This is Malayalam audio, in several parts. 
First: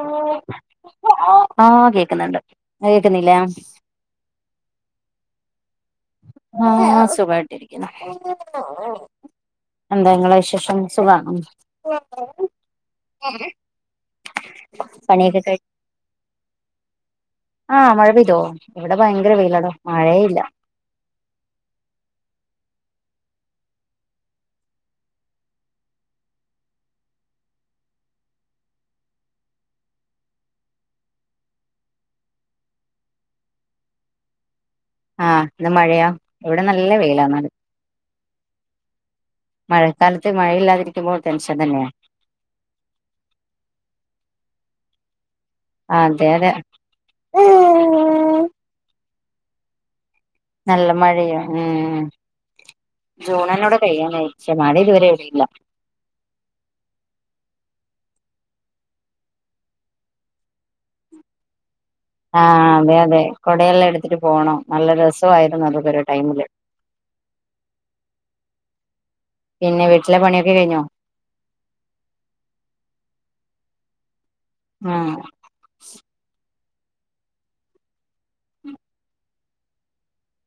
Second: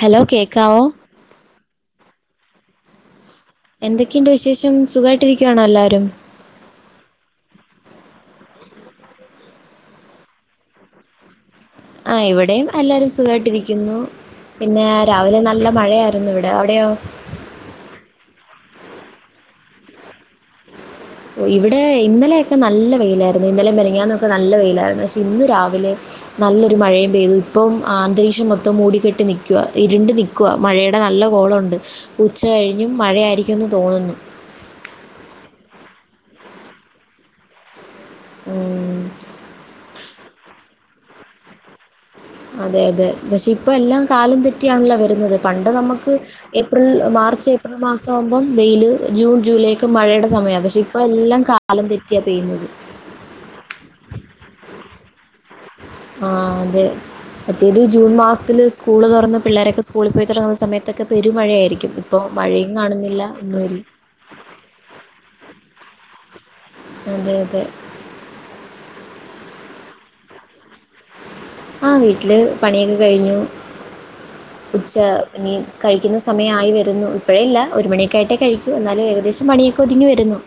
ഹലോ കേക്കാവോ ആഹ് കേക്ക്ന്ന്ണ്ട് ഇങ്ങക്ക് കേക്കുന്നില്ലേ എന്തൊക്കെയുണ്ട് വിശേഷം സുഖായിട്ടിരിക്കുവാണോ എല്ലാരും ആഹ് സുഖായിട്ടിരിക്കുന്നു എന്താ ഇങ്ങളെ വിശേഷം സുഖാണോ? ആഹ് ഇവിടേം ആഹ് എല്ലാരും സുഖായിട്ടിരിക്കുന്നു പിന്നെ രാവിലെ പണിയൊക്കെ കഴി നല്ല മഴയായിരുന്നു ഇവിടെ അവിടെയോ? ആഹ് മഴ പെയ്തോ ഇവിടെ ഭയങ്കര വെയിലാടോ മഴേ ഇല്ലാ ഓ ഇവിടെ ഇന്നലെയൊക്കെ നല്ല വെയിലായിരുന്നു ഇന്നലെ മെനങ്ങാന്നൊക്കെ നല്ല വെയിലായിരുന്നു പക്ഷെ ഇന്ന് രാവിലെ നല്ലൊരു മഴയും പെയ്തു ഇപ്പം അ അന്തരീക്ഷം മൊത്തം മൂടിക്കെട്ടി നിക്കുവാ ഇരുണ്ട് നിക് ക്കുവാ മഴേടെ നല്ല കോളൊണ്ട് ഉച്ചകഴിഞ്ഞും മഴയായിരിക്കുവെന്ന് തോനുന്നു. ആഹ് ഇന്ന് മഴയാ ഇവിടെ നല്ല വെയിലാ എന്നാല് ഉം മഴക്കാലത്ത് മഴയില്ലാതിരിക്കുമ്പോൾ ടെൻഷൻ തന്നെയാണ്. അതെ അതെ. പക്ഷെ ഇപ്പൊ എല്ലാം കാലം തെറ്റിയാണല്ലോ വരുന്നത്. പണ്ട് നമുക്ക് അതെ അതെ ഏപ്രിൽ മാർച്ച്, ഏപ്രിൽ മാസാവുമ്പം വെയില്, ജൂൺ ജൂലൈ മാസത്തും മഴയുടെ സമയ. പക്ഷെ നല്ല ഇപ്പ എല്ലാം കാലം തെറ്റിയ പെയ്യുന്നത്. ജൂൺ ന്നെ ഇവിടെ കഴിയാനയി. പക്ഷെ മഴ ഇതുവരെ കിട്ടിയില്ല. അ, അതെ. മറ്റേത് ജൂൺ മാസത്തിൽ സ്കൂള് തുറന്ന്, പിള്ളേരൊക്കെ സ്കൂളിൽ പോയി തുടങ്ങുന്ന സമയത്തൊക്കെ പെരുമഴയായിരിക്കും. ഇപ്പൊ മഴയും കാണുന്നില്ല. ഒന്നുംല്ല. ത്തി പോണം നല്ല രസമായിരുന്നു. അതക്കൊ ഒരു ടൈമില്. അതെ, അതെ. പിന്നെ വീട്ടിലെ പണി ഒക്കെ കയ്ഞ്ഞോ? ആ, വീട്ടിൽ പണിയൊക്കെ കഴിഞ്ഞു. ഉച്ച ആഹ് ഇനി കഴിക്കുന്ന സമയമായി വരുന്നു. ഇപ്പോഴേ ഇല്ല. ഒരു മണിയൊക്കായിട്ടേ കഴിക്കു. എന്നാലും ഏകദേശം പണിയൊക്കെ ഒതുങ്ങി വരുന്നു.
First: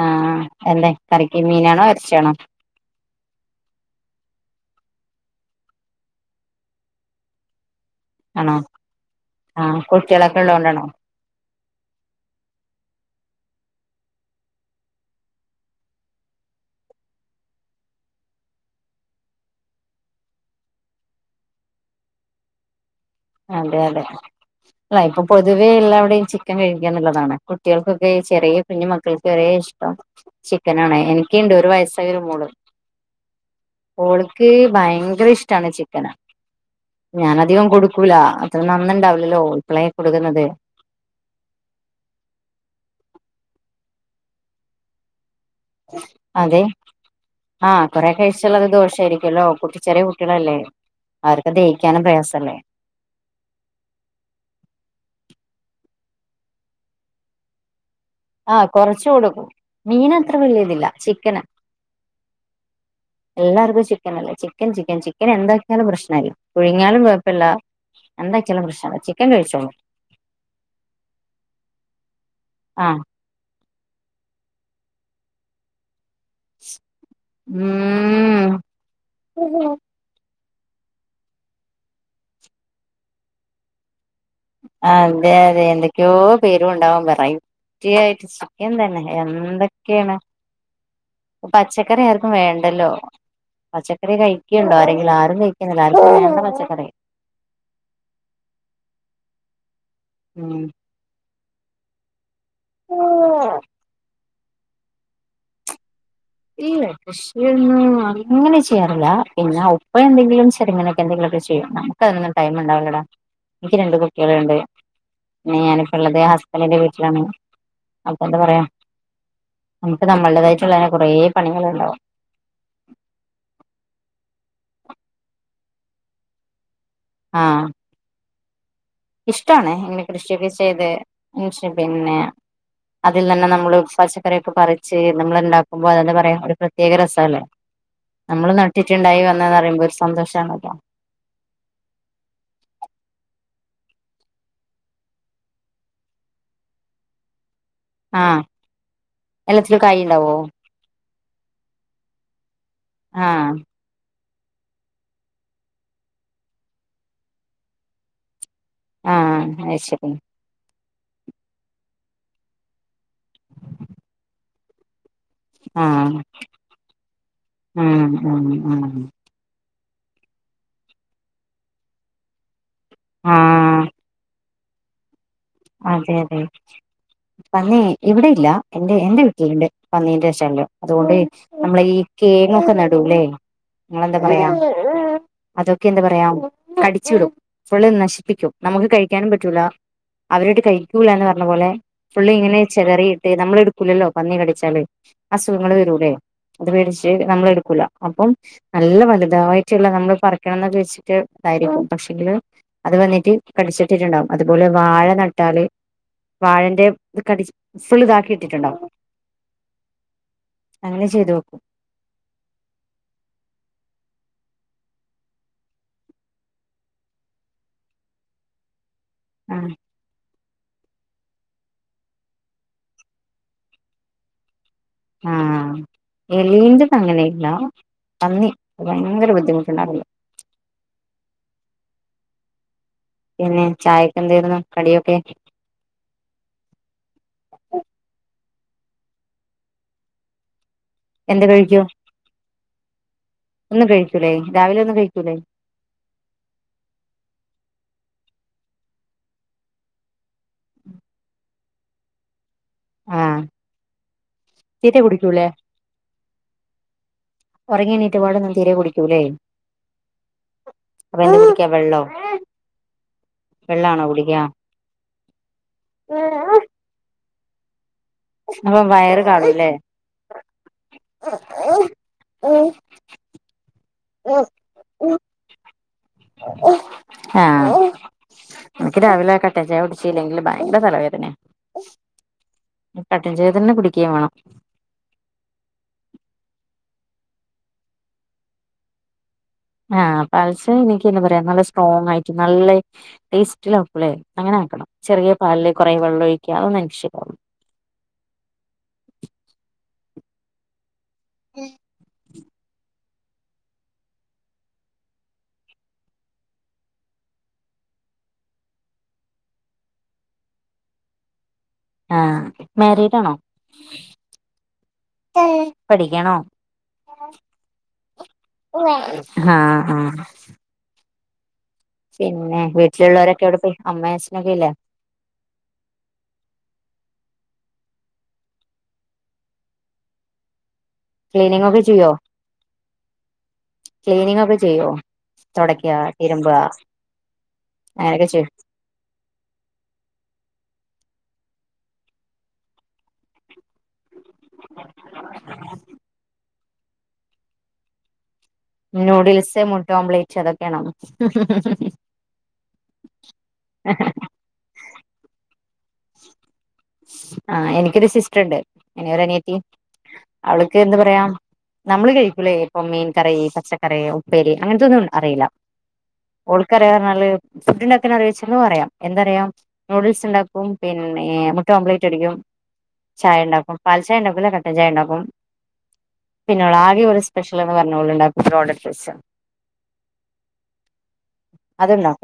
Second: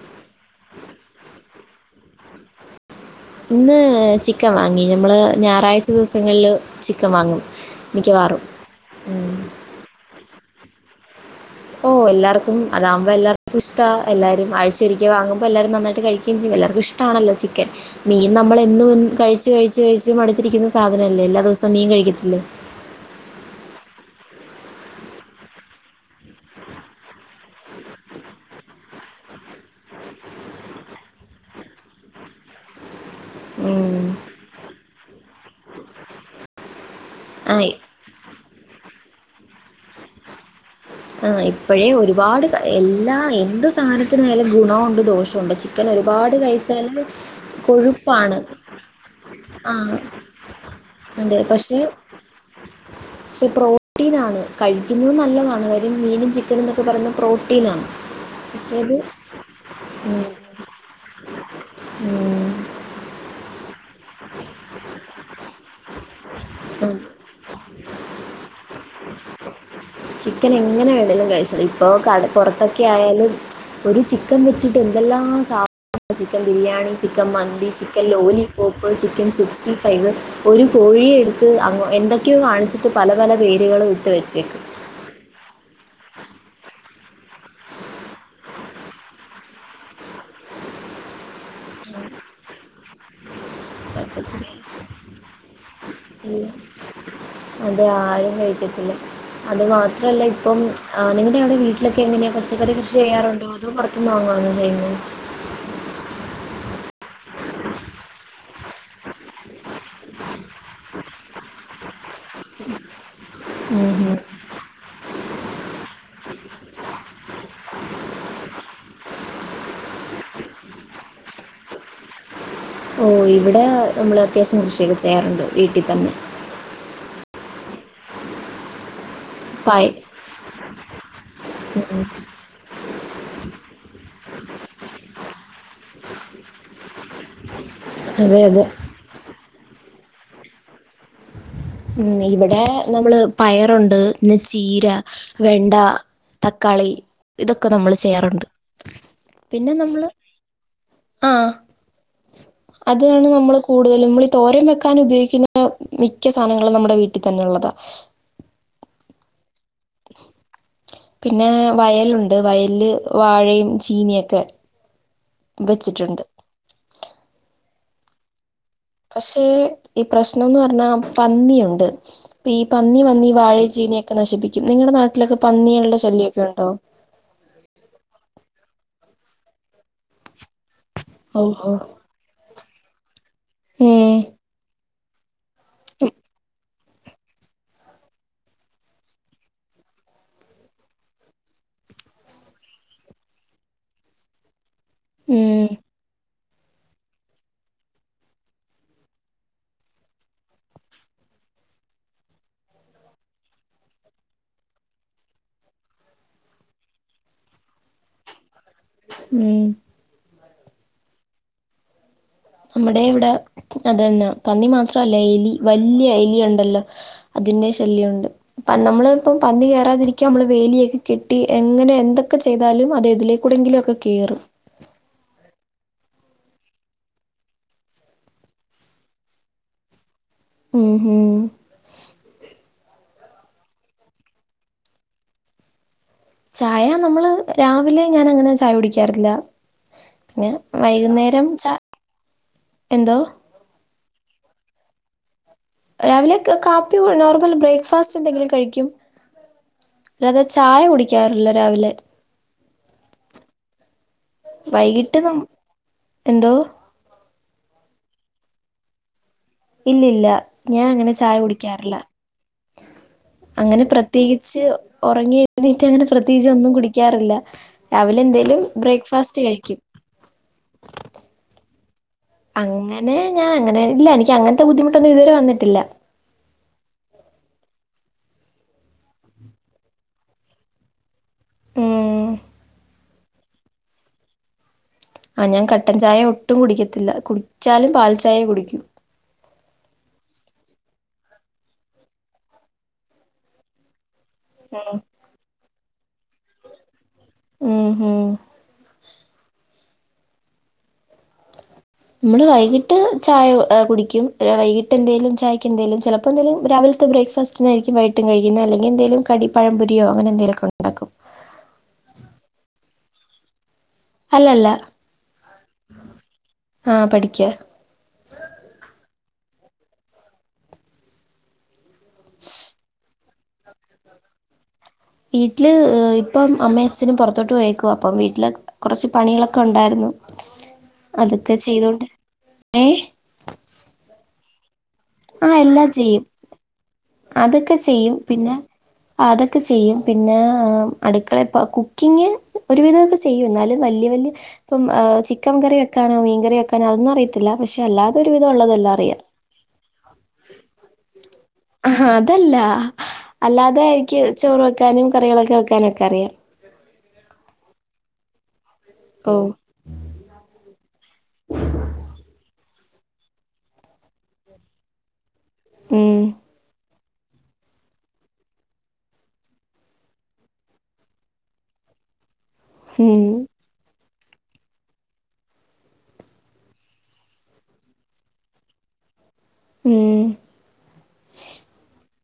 ആ, എന്താ കറിക്ക് മീനാണോ ഇറച്ചിയാണോ? ഇന്ന് ചിക്കൻ വാങ്ങി. ഞമ്മള് ഞായറാഴ്ച ദിവസങ്ങളില് ചിക്കൻ വാങ്ങും. മിക്കവാറും ആണോ, ആ, കുട്ടികൾഒക്കെ ഇള്ളോണ്ടാണൊ. ഓ, എല്ലാർക്കും അതകുമ്പോ എല്ലർക്കും ഇഷ്ട. എല്ലാരും ആഴ്ച ഒരിക്ക വാങ്ങുമ്പോ എല്ലാവരും നന്നായിട്ട് കഴിക്കുകയും ചെയ്യും. എല്ലർക്കും ഇഷ്ട ഇഷ്ട്ടാണല്ലോ, ചിക്കൻ മീൻ നമ്മളെന്നും കഴിച്ച് കഴിച്ച് കഴിച്ച് മട്ത്തിരിക്ക്‌ന്ന സാധനല്ലേ, എല്ലാ ദിവസവും മീൻ കഴി ഇതില്ലേ [unintelligible] അതെ, അതെ. അല്ല, ഇപ്പൊ പൊതുവെ എല്ലാവ്ടെയും ചിക്കൻ കഴിക്കാന്ന്ള്ളതാണ്. കുട്ടികൾക്കൊക്കെ ചെറിയ കുഞ്ഞു മക്കൾക്ക് വരേ ഇഷ്ട്ടാ ചിക്കനാണെ. എനിക്ക്‌ണ്ട് ഒര് വയസായ ഒരു മോള് ഉം. ഓൾക്ക് ഭയങ്കര ഇഷ്ട്ടാണ് ചിക്കന ആ ഞാനധികം ഇ- കൊടു കൊടു ക്കൂല നന്ന്ണ്ടാവില്ലല്ലോ. ഇപ്പളെ കൊട്ക്ക്‌ന്നത് അ, ഇപ്പഴേ ഒര്പാട് എല്ലാ എന്ത് സാധ നത്തിനാലും ഗുണേംഒണ്ട് ദോഷേംഒണ്ട് ചി അതെ, ആ, കൊറേ കൊഴുപ്പാണ് കഴിച്ചാലാത്‌ ദോഷാരിക്കുവല്ലോ. കുട്ടി, ചെറിയകുട്ടികളല്ലേ? അതെ അവർക്ക് പക്ഷേ ദഹിക്കാനും പ്രായാസല്ലേ? പക്ഷെ പ്രോട്ടീനാണ് കഴിക്ക്‌ന്നതും നല്ലതാണ് ഈ മീനും ചിക്കനുംന്നൊക്കെ പറയ്ന്നത് പ്രോട്ടീനാ ആ, കൊറച്ച് കൊട്ക്കും. മീൻ അത്രവല്ല്യയിതില്ല. ചിക്കനാ എല്ലാർക്കും ചിക്കനല്ലേ. ചിക്കൻ ചിക്കൻ ചിക്കനെന്താക്കിയാലും പ്രശ്നല്ല. പുഴുങ്ങിയാലും കൊഴപ്പല്ല. എന്താക്കിയാലും പ്രശ്നംല്ല. ചിക്കൻ കഴിച്ചോളും ചിക്കൻ എങ്ങനെ വേണെലും കഴിച്ചോളും. ഇപ്പൊ കട ആഹ് പൊറത്തൊക്കെയായാലും ഒരു ചിക്കൻ വെച്ചിട്ട് എന്തെല്ലാം സാധനങ്ങളാ ചിക്കൻ ബിരിയാണി, ചിക്കൻ മന്തി, ചിക്കൻ ഉം ലോലിപോപ്പ്, ചിക്കൻ സിക്സ്റ്റി ഫൈവ്, ഒര് കോഴിയെ എട്ത്ത് അങ്ങ് എന്തൊക്കെയോ കാണിച്ചിട്ട് പല പല പേരുകളുംഇട്ട് വെച്ചേ അതെ, അതെ എന്തൊക്കെയോ പേരുവൊണ്ടാവും വെറയ് വേറാറ്റിയയിട്ട് ചിക്കൻ തന്നെ എന്തൊക്കെയാണ്? പച്ചക്കറി ആർക്കും വേണ്ടല്ലോ പച്ചക്കറി കഴിക്ക്‌ണ്ടോ, ആരെങ്കിലും ആരും കഴിക്ക്‌ന്നില്ല. ആർക്കും വേണ്ട പച്ചക്കറി. അതെ ആരും കഴിക്കത്തില്ല. അത് മാത്രല്ല ഇപ്പം നിങ്ങളുടെ അവ്ടെ വീട്ടിലൊക്കെയെങ്ങനെയാ പച്ചക്കറി കൃഷി ചെയ്യാറൊണ്ടോ? ഉം അതോ പൊറത്തുന്ന് വാങ്ങണോ ചെയ്യുന്നേ? ഇല്ലേ. കൃഷിയൊന്നും അങ്ങനെ ചെയ്യാറില്ല. എന്ന ഉപ്പ എന്തെങ്കിലും ചെറ്ങ്ങനെ എന്തെങ്കിലൊക്കെചെയ്യും. നമ്മുക്കതിനൊന്നും ടൈംമൊണ്ടാവില്ലടാ എനിക്ക് ഉം. രണ്ട്കുട്ടികള്ണ്ട് പിന്നെ ഞാനിപ്പള്ളത് ഹസ്ബന്റിന്റെ വീട്ടിലാണ് അപ്പ എന്താ പറയാ നമ്മക്ക് നമ്മൾടേതയിട്ട്ള്ള കൊറേ പണികള്ണ്ടാവും. ഓഹ് ഇവിടെ നമ്മള് അത്യാവശ്യം കൃഷിയൊക്കെ ചെയ്യാറ്ണ്ട് വീട്ടിതന്നെ ആഹ് ഇഷ്ട്ടാണ് പയ ഇങ്ങനെ കൃഷിയൊക്കെ ചെയ്ത് [unintelligible] ഉം. പിന്നെ അതിൽ നിന്ന് നമ്മള് പച്ചക്കറിയൊക്കെ പറിച്ച് നമ്മള് ഇണ്ടാക്കുമ്പോ അതെന്താ പറയാ ഒരു പ്രത്യേക രസവല്ലേ. അതെ നമ്മള് അതെ നട്ടിട്ട്ണ്ടായി വന്നതാ പറയുമ്പോ ഒര് സന്തോഷാണ അപ്പോ ഉം ഇവ്ടെ നമ്മള് പയറൊണ്ട് പിന്നെ ചീര, വെണ്ട തക്കാളി ഇതൊക്കെ നമ്മള് ആഹ് ചെയ്യാറൊണ്ട് പിന്നെ എല്ലാത്തിലും കായ് നമ്മള് ഉണ്ടാവോ ആഹ് അത് ആണ് ആഹ് നമ്മള് കൂ ടുതലും നമ്മളീ തോരൻ വെക്കാൻ ഉപയോഗിക്കുന്ന മിക്ക സാനങ്ങളും നമ്മടെ വീട്ടിതന്നെഉള്ളതാ. ആഹ് അത് ശെരി. പിന്നെ വയലൊണ്ട് വയലില് വാഴയും ചീനിയൊക്കെ. ആഹ് വെച്ചിട്ടുണ്ട് ആഹ് ആഹ് ആഹ്. പക്ഷേ ഈ പ്രശ്നംന്ന് പറഞ്ഞാ പന്നിയൊണ്ട് ഇപ്പൊ ഈ പന്നിവന്ന് ഈ വാഴേം ആഹ് ചീനിയൊക്കെ നശിപ്പിക്കും നിങ്ങടെ നാട്ടിലൊക്കെ പന്നികൾടെ അതെ അതെ ശല്യംവൊക്കെ ഒണ്ടോ? പന്നി ഇവ്ടെ ഇല്ല എന്റെ എന്റെ വീട്ടില്ണ്ട് പന്നീന്റെ ശല്യം അതുകൊണ്ട് ഓ ഓ നമ്മളെ ഈ കേങ്ങൊക്കെ നടൂലേ ഉം, ഇങ്ങളെന്താ പറയാ അതൊക്കെ എന്താ പറയാ കടിച്ചിടും ഫുള്ള് നശിപ്പിക്കും നമുക്ക് കഴിക്കാനും പറ്റൂല അവരൊട്ട് കഴിക്കൂല്ലാന്ന് പറഞ്ഞപോലെ ഫുള്ള് ഇങ്ങനെ ചെതയിറിട്ട് നമ്മള് എട്ക്കൂല്ലല്ലോ പന്നി കടിച്ചാല്. ഉം, അസുഖങ്ങള് വരൂല്ലേ അത് പേടിച്ച് നമ്മളെ എടുക്കൂല അപ്പം. നല്ല വലുതായിട്ട്ള്ള നമ്മള് പറിക്കണം എന്നൊക്കെ വച്ചിട്ട് ഇതായിരിക്കും പക്ഷെങ്കില്. അത് വന്നിട്ട് കടിച്ചിട്ടിട്ടുണ്ടാവും അതുപോലെ വാഴ നട്ടാല് വാഴന്റെ ഇത് കടി ഫുൾ ഇതാക്കി ഇട്ടിട്ടുണ്ടാവും. ഉം. അങ്ങനെ ചെയ്തു. നമ്മുടെ ഇവിടെ അതെന്നാ പന്നി മാത്രല്ല എലി വല്ല്യ എലി ഒണ്ടല്ലോ? അതിന്റെ ശല്യുണ്ട് അപ്പ നമ്മള് ഇപ്പം ആ പന്നി കേറാതിരി ക്കാൻ നമ്മള് വേലിയൊക്കെ കെട്ടി എങ്ങനെ എന്തൊക്കെ ചെയ്താലും അത് എതിലേക്കൂടെങ്കിലും ഒക്കെ കേറും. ആഹ് എലീന്റെത് അങ്ങനെ ഇല്ല പന്നി ഭയങ്കര ബുദ്ധിമുട്ട്ണ്ടാക്കുന്നു ഉം ഉം. പിന്നെ ചായെക്കെ എന്തേരുന്നു കടിയൊക്കെ? ചായ നമ്മള് രാവിലെ ഞാൻ അങ്ങനെ ചായ കുടിക്കാറില്ല പിന്നെ. എന്ത് വൈകുന്നേരം ചാ കഴിക്കൂ എന്തോ? ഒന്നും കഴിക്കൂലേ? രാവിലെ ഒന്നും കഴിക്കൂല്ലേ? രാവിലെ കാ കാപ്പിയോ നോർമൽ ബ്രേക്ക്ഫാസ്റ്റ് എന്തെങ്കിലും കഴിക്കും. അല്ലാതെ ചായ കുടിക്കാറില്ല രാവിലെ. ആഹ് തീരെ വൈകിട്ട് ന കുടിക്കൂലേ? എന്തോ ഉറങ്ങി എണീറ്റപാടൊന്നും തീരെ കുടിക്കൂല്ലേ? ഇല്ല ഇല്ല ഞാൻ അങ്ങനെ ചായ കുടിക്കാ കുടിക്കാറില്ല. വെള്ളോ അങ്ങനെ വെള്ളാണോ കുടിക്കാ പ്രത്യേകിച്ച് ഒറങ്ങി. എണീറ്റ അങ്ങനെ പ്രത്യേകിച്ച് ഒന്നും കുടിക്കാറില്ല രാവിലെ എന്തേലും അപ്പൊ വയറ് ബ്രേക്ക്ഫാസ്റ്റ് കാണൂല്ലേ കഴിക്കും. [unintelligible] അങ്ങനെ ഞാൻ അങ്ങനെ, ഇല്ല എനിക്ക് അങ്ങനത്തെ ബുദ്ധിമുട്ടൊന്നും ഇതുവരെ വന്നിട്ടില്ല. ആഹ് എനിക്ക് രാവിലെ കട്ട ചായ കുടിച്ചില്ലെങ്കില് ഭയങ്കര തലവേദന. ഉം കട്ടൻ ചായ തന്നെ കുടിക്കേ വേണം. ആ ഞാൻ കട്ടൻ ചായ ഒട്ടും കുടിക്കത്തില്ല കുടിച്ചാലും പാൽ ചായെ കുടിക്കൂ. ആഹ് പാൽ ചായ എനിക്ക് എന്താ പറയാ നല്ല സ്ട്രോങ് ആയിട്ടും നല്ല ടേസ്റ്റിലോ. ലെ അങ്ങനെ ആക്കണം ചെറിയ പാലിൽ കുറെ വെള്ളം ഒഴിക്ക അതൊന്നെനികിഷ്ടല്ല. ഉം ഉം [inaudible] നമ്മള് വൈകിട്ട് ചായ കുടിക്കും വൈകിട്ട് എന്തേലും ചായക്ക് എന്തേലും ചെലപ്പോ എന്തെലും രാവിലെ. ബ്രേക്ക്ഫസ്റ്റിനായിരിക്കും വൈട്ടും കഴികുന്നെ അല്ലെങ്കി എന്തെലും കടി പഴ പൊരിയോ അങ്ങെനെന്തെങ്കിലൊക്കെണ്ടാകും. ആ മാരീ ഡാണോ? അല്ലല്ല പഠിക്കണോ? ആ പഠിക്കുക ആഹ് ആഹ്- പിന്നെ വീട്ടിലുള്ളവരൊക്കെ എവിടെ പോയി അമ്മേ അച്ചനൊക്കെ ഇല്ലേ? വീട്ടില് ഇപ്പം അമ്മേ അഛനും പൊറത്തോട്ട് പോയേക്ക അപ്പം വീട്ടില്. കുറച്ച് പണികളൊക്കെ ഒണ്ടായിരുന്നു. ക്ലീനിങ്ങ് ഒക്കെ ചെയ്യോ? ഏ ക്ലീനിങ് ഒക്കെ ചെയ്യോ? ആ എല്ലാം തൊടക്കാ ചെയ്യും തിരുമ്പാ അതൊക്കെ ചെയ്യും പിന്നെ. അതൊക്കെ ചെയ്യും പിന്നെ അടുക്കളെ ഇപ്പ കുക്കിംഗ് ഒരുവിധൊ. ചെയ്യും എന്നാലും വല്ല്യ വല്ല്യ ഇപ്പം ചിക്കൻ കറി വെക്കാനോ മീൻകറി വെക്കാനോ അതൊന്നും അിയത്തില്ല. പക്ഷേ അല്ലാതൊരു വിധംള്ളതല്ല. ന്യൂഡിൽസ് മുട്ട ഓംലേറ്റ് അതൊക്കെയാണോ? ആ അതല്ല അല്ലാതെ എനിക്ക് ചോറ് വെക്കാനും കറികളൊക്കെ വെക്കാനും ഒക്കെ അറിയാം. ആ എനിക്കൊരു സിസ്റ്റർണ്ട് ഇനിയൊരു ഓ അനിയത്തി അവൾക്ക് എന്ത് പറയാം നമ്മള് കഴിക്കൂലേ ഇപ്പൊ മീൻ കറി പച്ചക്കറി ഉപ്പേരി അങ്ങനത്തൊന്നും അറിയില്ല ഉം ഓൾക്ക് അറിയ പറഞ്ഞാല്ഫുഡ് ഉണ്ടാക്കാനറിയോ അറിയാം എന്തറിയാം നൂഡിൽസ് ഉണ്ടാക്കും പിന്നെ മുട്ട ഓംപ്ലേറ്റ് അടിക്കും ഉം ചായ ഉണ്ടാക്കും പാൽചായ ഉണ്ടാക്കൂല കട്ടൻ ചായ ഉണ്ടാക്കും പിന്നെ ആകെ ഒരു സ്പെഷൽ എന്ന് പറഞ്ഞ ഓള് ഉണ്ടാക്കും റോഡൻ ഫ്രഷ് ഉം അതുണ്ടാക്കും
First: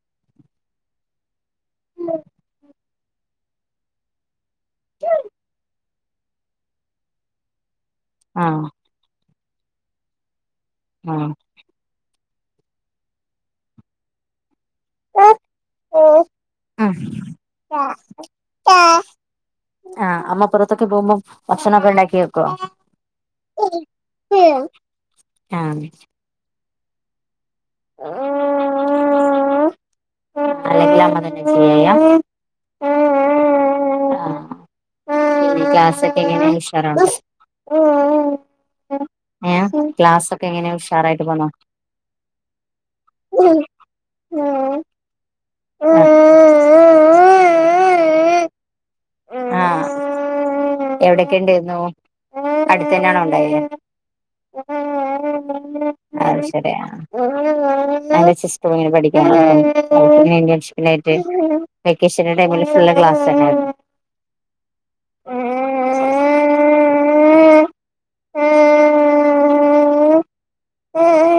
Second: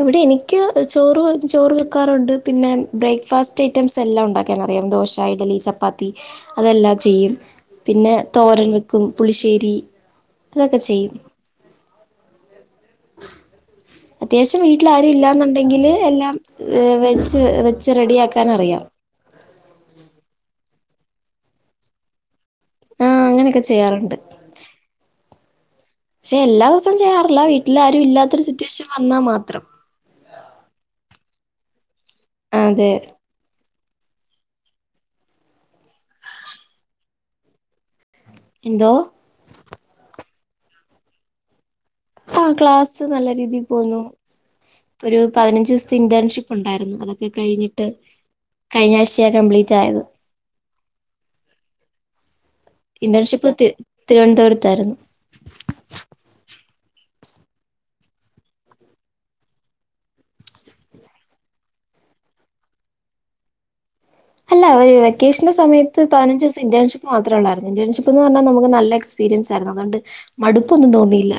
ഇവിടെ എനിക്ക് ചോറ് ചോറ് വെക്കാറുണ്ട് പിന്നെ ബ്രേക്ക്ഫാസ്റ്റ് ഐറ്റംസ് എല്ലാം ഉണ്ടാക്കാൻ അറിയാം ദോശ ഇഡ്ലി ചപ്പാത്തി അതെല്ലാം ചെയ്യും പിന്നെ ആഹ് തോരൻ വെക്കും പുളിശ്ശേരി അതൊക്കെ ചെയ്യും ആഹ് അത്യാവശ്യം വീട്ടിൽ ആരും ഇല്ലെന്നുണ്ടെങ്കിൽ ഉം എല്ലാം വെച്ച് വെച്ച് റെഡിയാക്കാൻ അറിയാം ആ അമ്മ പൊറത്തൊക്കെ പോകുമ്പോ ഭക്ഷണം ഒക്കെ ഉണ്ടാക്കി വെക്കുവോ ആ അങ്ങനെയൊക്കെ ചെയ്യാറുണ്ട് പക്ഷെ എല്ലാ ദിവസവും ചെയ്യാറില്ല വീട്ട ട്ടില് ആരും ഇല്ലാത്തരു സിറ്റുവേഷൻ വന്നാൽ മാത്രം അല്ലെങ്കിൽ അമ്മ തന്നെയാ ചെയ്യയാ അതെ ക്ലാസ് ഒക്കെ എങ്ങനെ ഉഷാറാണോ എന്തോ ഏ ക്ലാസ് ഒക്കെ എങ്ങനെയാ ഉഷാറായിട്ട് പോന്നോ ആ ക്ലാസ്സ് നല്ല രീതിയിൽ പോണു ഒരു പതിനഞ്ച് ദിവസത്തെ ഇന്റേൺഷിപ്പ് ഉണ്ടായിരുന്നു അതൊക്കെ കഴിഞ്ഞിട്ട് ആഹ് കഴിഞ്ഞ ആഴ്ചയാണ് കംപ്ലീറ്റ് ആയത് എവിടെൊക്കെ ഉണ്ടന്നു അടുത്ത തന്നെയണോ ഇന്റേൺഷിപ്പ് ഉണ്ടായത് തി തിരുവനന്തപുരത്തായിരുന്നു ആയി ശരി സിസ്റ്റർ പഠിക്കാന ഇന്റൻഷിപ്പിനായിട്ട് വെക്കേഷന്റെ ടൈമിൽ ഫുള് ക്ലാസ് തന്നെയായിരുന്നു അല്ല ഒരു വെക്കേഷന്റെ സമയത്ത് പതിഞ്ച് ദിവസം ഇന്റെ മാത്രമ ഉള്ളായിരുന്നു ഇന്റേൺഷിപ്പ് എന്ന് പറഞ്ഞാൽ നമുക്ക് നല്ല എക്സ്പീരിയൻസ് ആരുന്നു അതണ്ട് മടുപ്പൊന്നും തോന്നിയില്ല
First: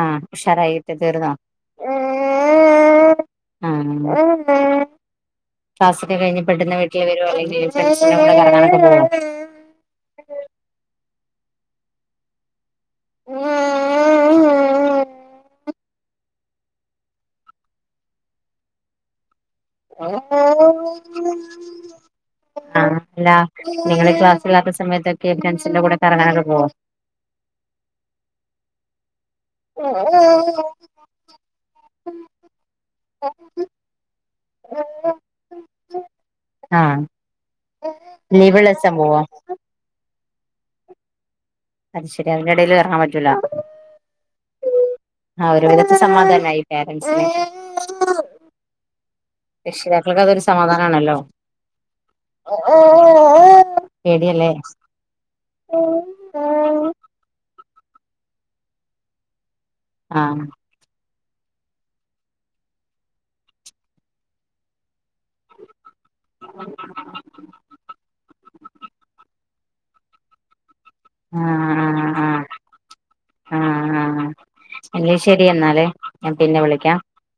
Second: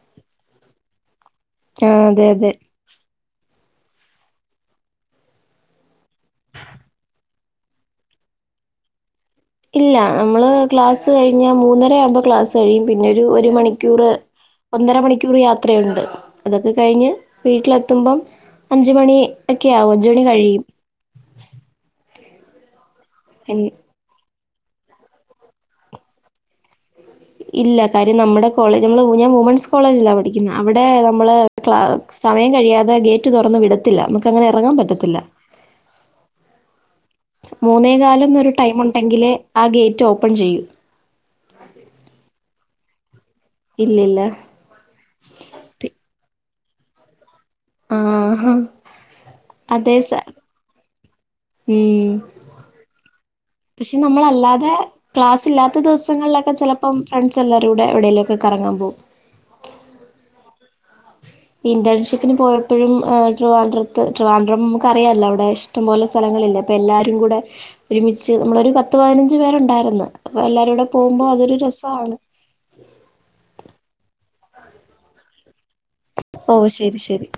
ആ ഉഷാറായിട്ട് തീർന്നോ ആ അതെ അതെ ആ ക്ലാസ് കഴിഞ്ഞ് പെട്ടെന്ന് വീട്ടിൽ വരോ അല്ലെങ്കിൽ ഫ്രണ്ട്സിന്റെ കൂടെ കറങ്ങാൻ ഒക്കെ പോവോ ഇല്ല നമ്മള് ക്ലാസ് കഴിഞ്ഞ മൂന്നര ആവുമ്പോ ക്ലാസ്സ് കഴിയും പിന്നെ ഫ്രണ്ട്സിന്റെ കൂടെ ഒരു കറങ്ങാനൊക്കെ പോവോ മണിക്കൂർ ഒന്നര മണിക്കൂർ യാത്രയുണ്ട് അതൊക്കെ കഴിഞ്ഞ് വീട്ടിലെത്തുമ്പം അഞ്ച് മണി ഒക്കെയ ആവും അഞ്ച് മണി കഴിയും [inaudible] ആഹ് അല്ല നിങ്ങൾ ക്ലാസ് ഇല്ലാത്ത സമയത്തൊക്കെ ഫ്രണ്ട്സിന്റെ കൂടെ കറങ്ങാൻ ഒക്കെ പോവോ ഇല്ല കാര്യം നമ്മുടെ കോളജ് നമ്മള് ഊ ഞാ വുമൻസ് കോളേജിലാണ് പഠിക്കുന്നത് അവിടെ നമ്മള് സമയം കഴിയാതെ ഗേറ്റ് തുറന്ന് വിടു പറ്റത്തില്ല നമക്ക് അങ്ങനെ ഇറങ്ങാൻ പറ്റത്തില്ല ആ മുന്നാ കാല് ഒരു ടൈമ ഉണ്ടെങ്കില് ആ ഗേറ്റ് ഓപ്പണ് ചെയ്യൂ അത് ശരി അതിന്റെടയിൽ ഇറങ്ങാൻ പറ്റൂല ഇല്ലില്ല ആ ഒരു പി വിധത്തെ സമാധാനമായി പോരൻറ്സി ആഹാ. രക്ഷിതാക്കൾക്ക് അതൊരു സമാധാനമാണല്ലോ മം പക്ഷെ പേടിയല്ലേ നമ്മളല്ലാതെ ക്ലാസ് ഇല്ലാത്ത ദിവസങ്ങളിലൊക്കെ ചിലപ്പോം ഫ്രണ്ട്സ് എല്ലരും കൂടെ എവിടേലേക്കെ കറങ്ങാൻ പോകും ആഹ് ഇന്റേൺഷിപ്പിന് പോയപ്പഴും ട്രിവാൻഡ്രത്ത് ട്രിവാഡ്രം നമുക്ക് അറിയാല അവിടെ ഛ് ഇഷ്ടംപലെ സ്ഥലങ്ങളില്ലെഅപ്പ എല്ലാരും കുടെ ഒരുമിച്ച് പത്ത് പതിന ഞ്ച്പേരുണ്ടായിര്ന്ന് അപ്പ എല്ലാരും കൂടെ പോവുമ്പോ അതൊരു രസണ് ആഹ ആഹ എല്ലെശരി എന്നാലേ ഞാൻ പിന്നെ വിളിക്കാം ഓശരി ശരി